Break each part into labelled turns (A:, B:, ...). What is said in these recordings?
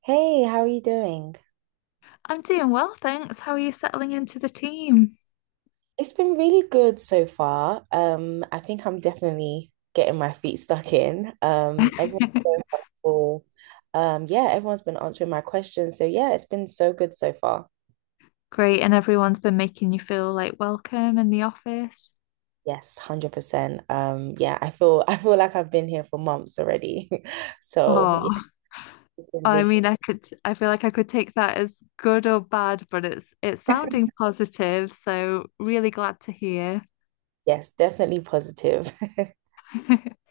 A: Hey, how are you doing?
B: I'm doing well, thanks. How are you settling into the team?
A: It's been really good so far. I think I'm definitely getting my feet stuck in. Everyone's so helpful. Yeah, Everyone's been answering my questions. So yeah, it's been so good so far.
B: Great, and everyone's been making you feel like welcome in the office.
A: Yes, 100%. Yeah, I feel I feel like I've been here for months already. So yeah,
B: Oh,
A: it's been really,
B: I could, I feel like I could take that as good or bad, but it's sounding positive, so really glad to hear.
A: yes, definitely positive.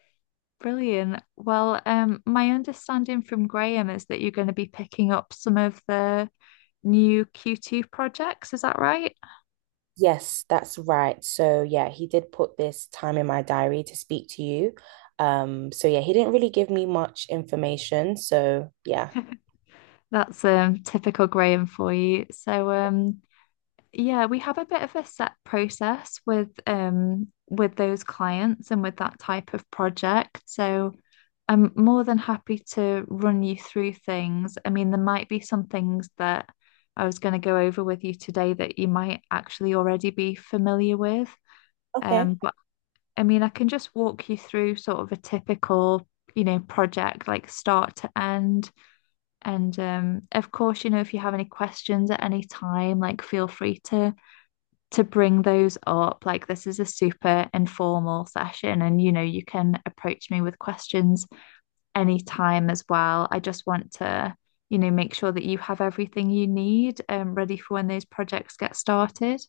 B: Brilliant. My understanding from Graham is that you're going to be picking up some of the new Q2 projects. Is that right?
A: Yes, that's right. So yeah, he did put this time in my diary to speak to you. So yeah, he didn't really give me much information. So yeah.
B: That's typical Graham for you. Yeah, we have a bit of a set process with those clients and with that type of project. So I'm more than happy to run you through things. I mean, there might be some things that I was going to go over with you today that you might actually already be familiar with.
A: Okay.
B: But I mean, I can just walk you through sort of a typical, you know, project like start to end. And Of course, you know, if you have any questions at any time, like feel free to bring those up. Like, this is a super informal session, and you know, you can approach me with questions anytime as well. I just want to, you know, make sure that you have everything you need ready for when those projects get started.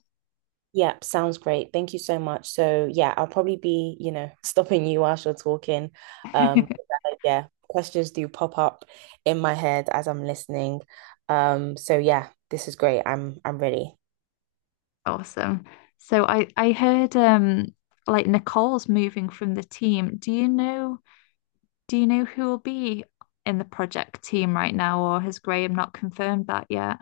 A: Yeah, sounds great. Thank you so much. So yeah, I'll probably be, stopping you whilst you're talking. Um, yeah, questions do pop up in my head as I'm listening. So yeah, this is great. I'm ready.
B: Awesome. So I heard like Nicole's moving from the team. Do you know who will be in the project team right now, or has Graham not confirmed that yet?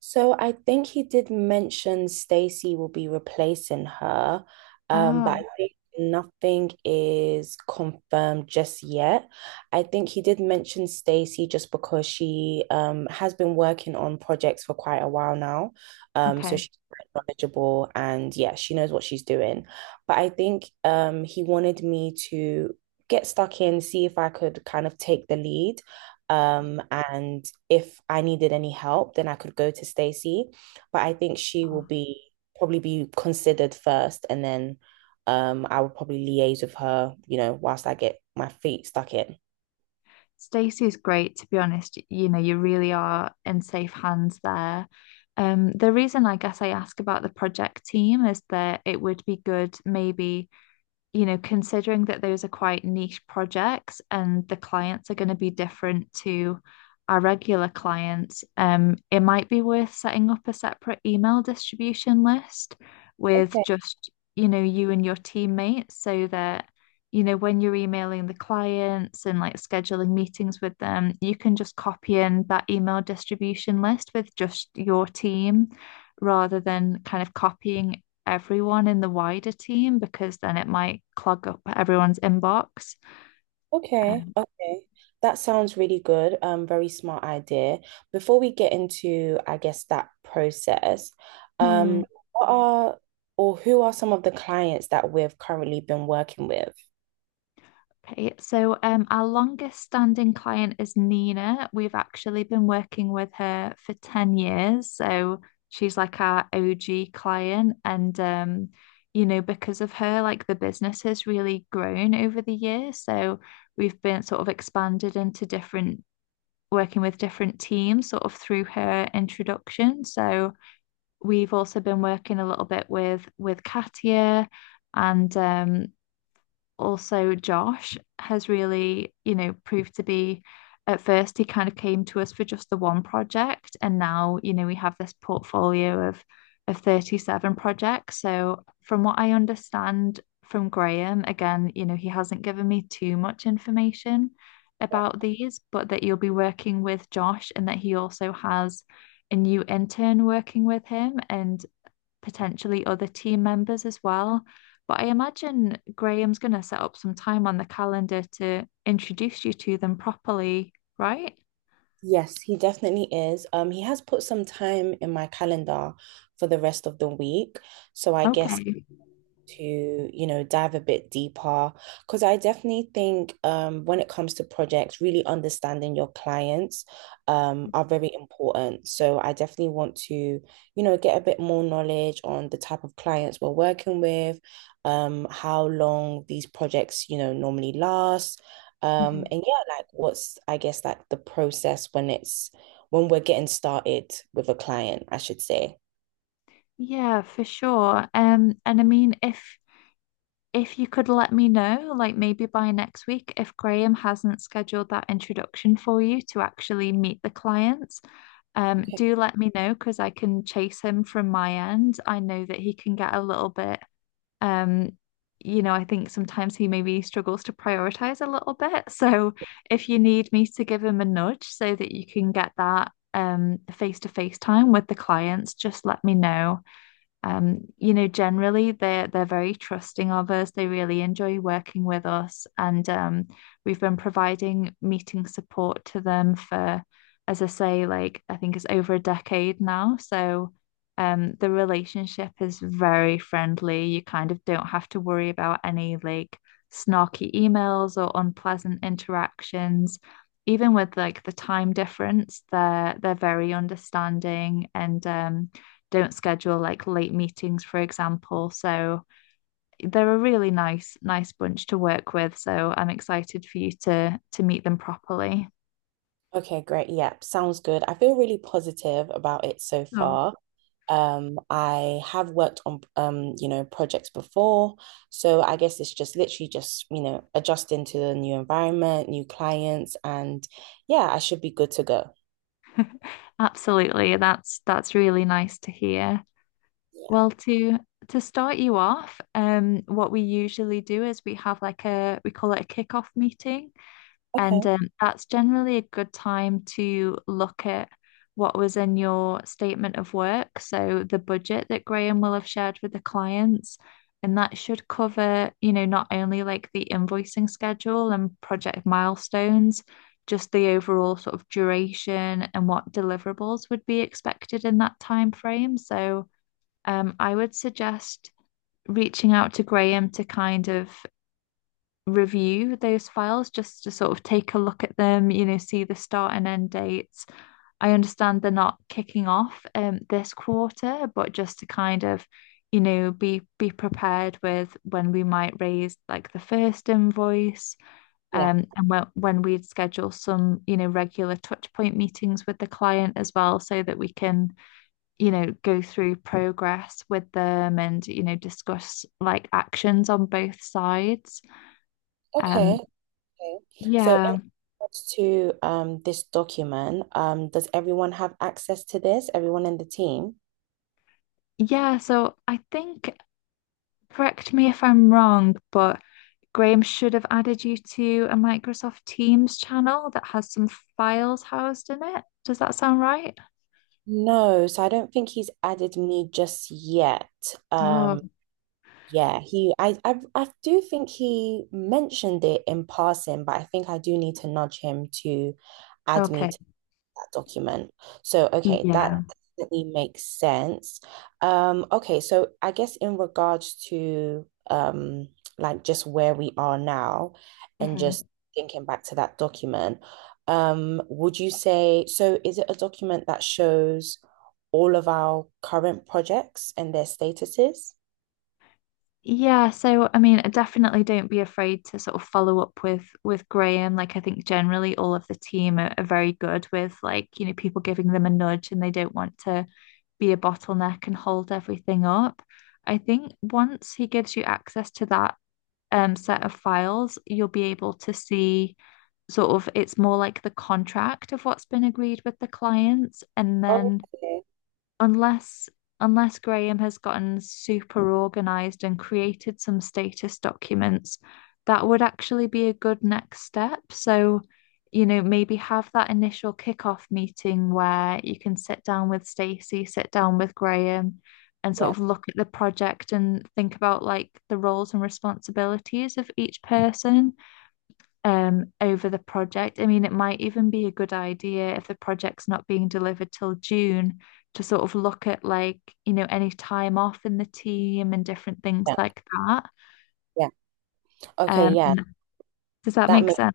A: So I think he did mention Stacy will be replacing her,
B: Oh,
A: but I think nothing is confirmed just yet. I think he did mention Stacy just because she has been working on projects for quite a while now, so
B: okay.
A: she's quite knowledgeable and yeah, she knows what she's doing. But I think he wanted me to get stuck in, see if I could kind of take the lead. And if I needed any help, then I could go to Stacey. But I think she will
B: Oh.
A: be probably be considered first, and then I will probably liaise with her, whilst I get my feet stuck in.
B: Stacey's great, to be honest. You know, you really are in safe hands there. The reason I guess I ask about the project team is that it would be good maybe you know, considering that those are quite niche projects and the clients are going to be different to our regular clients, it might be worth setting up a separate email distribution list with
A: Okay,
B: just, you know, you and your teammates so that, you know, when you're emailing the clients and like scheduling meetings with them, you can just copy in that email distribution list with just your team rather than kind of copying everyone in the wider team because then it might clog up everyone's inbox.
A: okay,
B: Um,
A: okay. That sounds really good. Very smart idea. Before we get into, I guess, that process,
B: hmm.
A: um, what are or who are some of the clients that we've currently been working with?
B: Our longest standing client is Nina. We've actually been working with her for 10 years. So she's like our OG client. You know, because of her, like the business has really grown over the years. So we've been sort of expanded into different, working with different teams sort of through her introduction. So, we've also been working a little bit with Katia and also Josh has really, you know, proved to be at first he kind of came to us for just the one project and now, you know, we have this portfolio of 37 projects. So from what I understand from Graham, again, you know, he hasn't given me too much information about these, but that you'll be working with Josh and that he also has a new intern working with him and potentially other team members as well. But I imagine Graham's going to set up some time on the calendar to introduce you to them properly, right?
A: Yes, he definitely is. He has put some time in my calendar for the rest of the week. So I guess
B: Okay.
A: to, dive a bit deeper. Because I definitely think when it comes to projects, really understanding your clients are very important. So I definitely want to, get a bit more knowledge on the type of clients we're working with, how long these projects, normally last.
B: Mhm.
A: And yeah, like what's, I guess, like the process when we're getting started with a client, I should say.
B: Yeah, for sure. And I mean, if you could let me know, like maybe by next week, if Graham hasn't scheduled that introduction for you to actually meet the clients,
A: Okay.
B: do let me know because I can chase him from my end. I know that he can get a little bit. Um, you know, I think sometimes he maybe struggles to prioritize a little bit. So if you need me to give him a nudge so that you can get that face-to-face time with the clients, just let me know. You know, generally they're very trusting of us. They really enjoy working with us, and we've been providing meeting support to them for, as I say, like I think it's over a decade now. So, the relationship is very friendly. You kind of don't have to worry about any like snarky emails or unpleasant interactions. Even with like the time difference, they're very understanding and don't schedule like late meetings, for example. So they're a really nice, nice bunch to work with. So I'm excited for you to meet them properly.
A: Okay, great. Yeah, sounds good. I feel really positive about it so
B: Oh,
A: far. I have worked on projects before, so I guess it's just literally just, adjusting to the new environment, new clients, and yeah, I should be good to go.
B: Absolutely. That's really nice to hear.
A: Yeah.
B: Well, to start you off, what we usually do is we have like a we call it a kickoff meeting. And
A: Okay.
B: That's generally a good time to look at what was in your statement of work. So the budget that Graham will have shared with the clients. And that should cover, you know, not only like the invoicing schedule and project milestones, just the overall sort of duration and what deliverables would be expected in that time frame. I would suggest reaching out to Graham to kind of review those files just to sort of take a look at them, you know, see the start and end dates. I understand they're not kicking off this quarter, but just to kind of, you know, be prepared with when we might raise like the first invoice, and when we'd schedule some, you know, regular touch point meetings with the client as well, so that we can, you know, go through progress with them and, you know, discuss like actions on both sides. Um,
A: Okay. Okay. So in
B: yeah.
A: regards to this document, does everyone have access to this? Everyone in the team?
B: Yeah. So I think, correct me if I'm wrong, but Graham should have added you to a Microsoft Teams channel that has some files housed in it. Does that sound right?
A: No, so I don't think he's added me just yet.
B: Oh,
A: Um, Yeah, he I do think he mentioned it in passing, but I think I do need to nudge him to add me
B: okay.
A: to that document. So, okay, that
B: Yeah.
A: definitely makes sense. Okay, so I guess in regards to like just where we are now and
B: Mhm.
A: just thinking back to that document, would you say so is it a document that shows all of our current projects and their statuses?
B: Yeah, so I mean, definitely don't be afraid to sort of follow up with Graham. Like I think generally all of the team are very good with like, you know, people giving them a nudge and they don't want to be a bottleneck and hold everything up. I think once he gives you access to that set of files, you'll be able to see sort of it's more like the contract of what's been agreed with the clients and then
A: Okay.
B: unless unless Graham has gotten super organized and created some status documents, that would actually be a good next step. So, you know, maybe have that initial kickoff meeting where you can sit down with Stacey, sit down with Graham, and sort of look at the project and think about like the roles and responsibilities of each person over the project. I mean, it might even be a good idea if the project's not being delivered till June to sort of look at like, you know, any time off in the team and different things
A: Yeah,
B: like that.
A: yeah. Okay,
B: Um,
A: yeah.
B: and does that
A: That
B: make
A: makes
B: sense?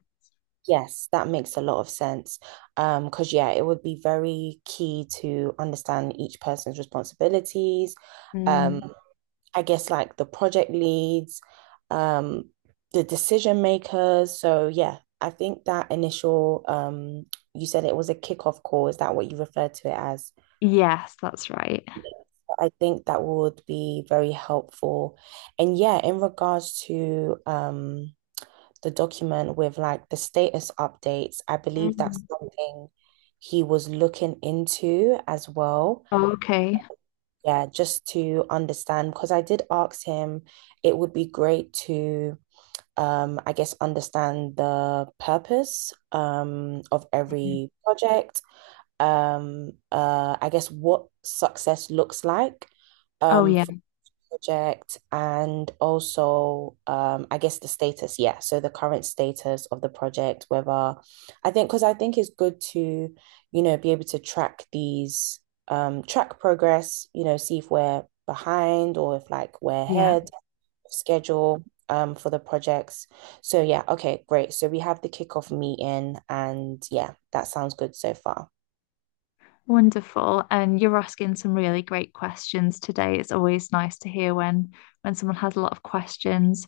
A: Yes, that makes a lot of sense. Because yeah, it would be very key to understand each person's responsibilities.
B: Mm.
A: Um, I guess like the project leads, um, the decision makers. So yeah, I think that initial you said it was a kickoff call. Is that what you referred to it as?
B: Yes, that's right.
A: Yes. I think that would be very helpful. And yeah, in regards to the document with like the status updates. I believe that's
B: Mm.
A: something he was looking into as well.
B: Oh, okay.
A: Yeah, just to understand, because I did ask him, it would be great to, I guess, understand the purpose of
B: Mhm.
A: every project. I guess what success looks like
B: Oh, yeah.
A: for project and also I guess the status, yeah. So the current status of the project, whether I think because I think it's good to, be able to track these track progress, see if we're behind or if like we're
B: Yeah.
A: ahead schedule for the projects. So yeah, okay, great. So we have the kickoff meeting and yeah, that sounds good so far.
B: Wonderful. And you're asking some really great questions today. It's always nice to hear when someone has a lot of questions.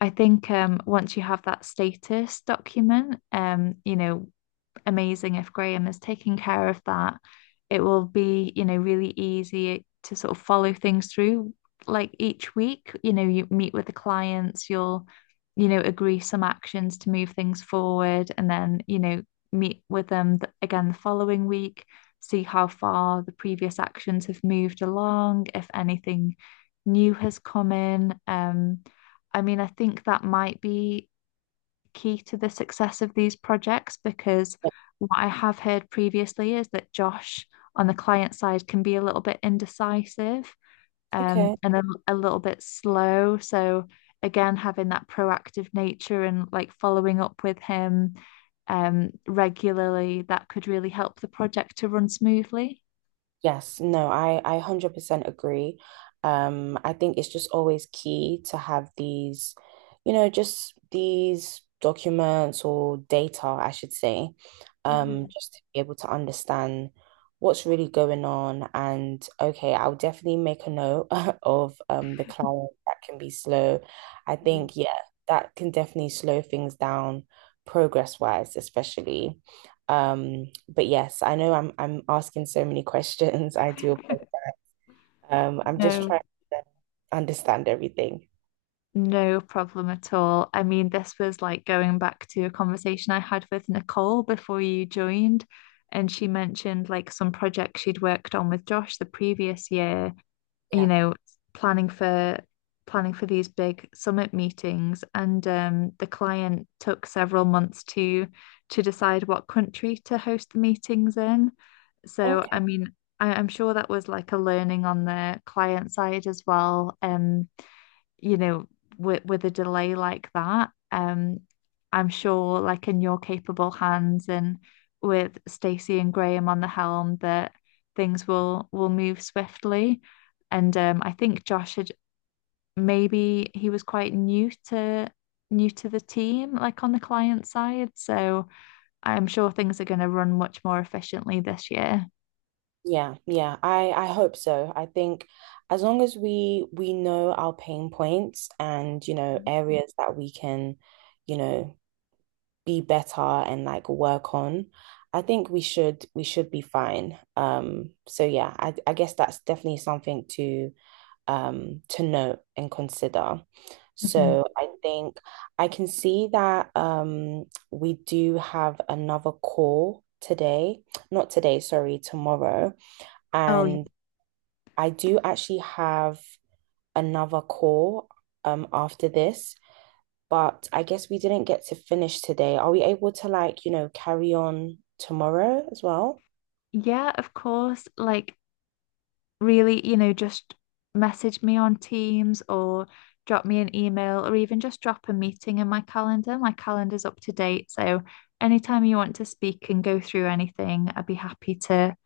B: I think once you have that status document, you know, amazing if Graham is taking care of that. It will be, you know, really easy to sort of follow things through. Like each week, you know, you meet with the clients, you'll, you know, agree some actions to move things forward, and then, you know, meet with them again the following week, see how far the previous actions have moved along, if anything new has come in. I mean, I think that might be key to the success of these projects because what I have heard previously is that Josh on the client side can be a little bit indecisive
A: Okay.
B: and a little bit slow. So, again, having that proactive nature and like following up with him regularly, that could really help the project to run smoothly.
A: Yes, no, I 100% agree. I think it's just always key to have these, just these documents or data, I should say,
B: Mm.
A: just to be able to understand what's really going on. And okay, I'll definitely make a note of the client that can be slow. I think, yeah, that can definitely slow things down progress-wise, especially. But yes, I know I'm asking so many questions. I do. I'm just
B: No,
A: trying to understand everything.
B: No problem at all. I mean, this was like going back to a conversation I had with Nicole before you joined, and she mentioned like some projects she'd worked on with Josh the previous year, you
A: Yeah.
B: know, planning for planning for these big summit meetings, and the client took several months to decide what country to host the meetings in. So,
A: Okay.
B: I mean, I'm sure that was like a learning on the client side as well. You know, with a delay like that, I'm sure like in your capable hands and with Stacey and Graham on the helm that things will move swiftly. And I think Josh had maybe he was quite new to the team, like on the client side. So I'm sure things are going to run much more efficiently this year.
A: Yeah, yeah. I hope so. I think as long as we know our pain points and you know areas that we can, you know, be better and like work on, I think we should be fine. So yeah, I guess that's definitely something to note and consider.
B: Mhm.
A: So I think I can see that we do have another call today, not today, sorry, tomorrow.
B: Oh,
A: And I do actually have another call after this, but I guess we didn't get to finish today. Are we able to like, carry on tomorrow as well?
B: yeah, of course. Like really, you know, just message me on Teams or drop me an email or even just drop a meeting in my calendar. My calendar's up to date. So anytime you want to speak and go through anything, I'd be happy to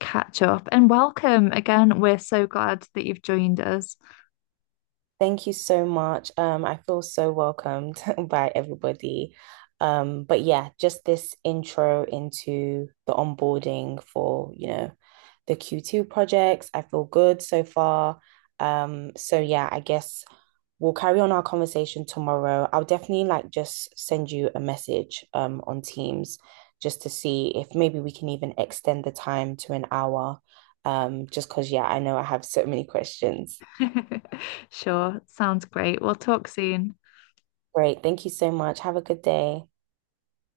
B: catch up. And welcome again. We're so glad that you've joined us.
A: Thank you so much. I feel so welcomed by everybody. But yeah, just this intro into the onboarding for, the Q2 projects. I feel good so far. So yeah, I guess we'll carry on our conversation tomorrow. I'll definitely like just send you a message on Teams just to see if maybe we can even extend the time to an hour. Just because yeah, I know I have so many questions.
B: Sure, sounds great. We'll talk soon.
A: Great. Thank you so much. Have a good day.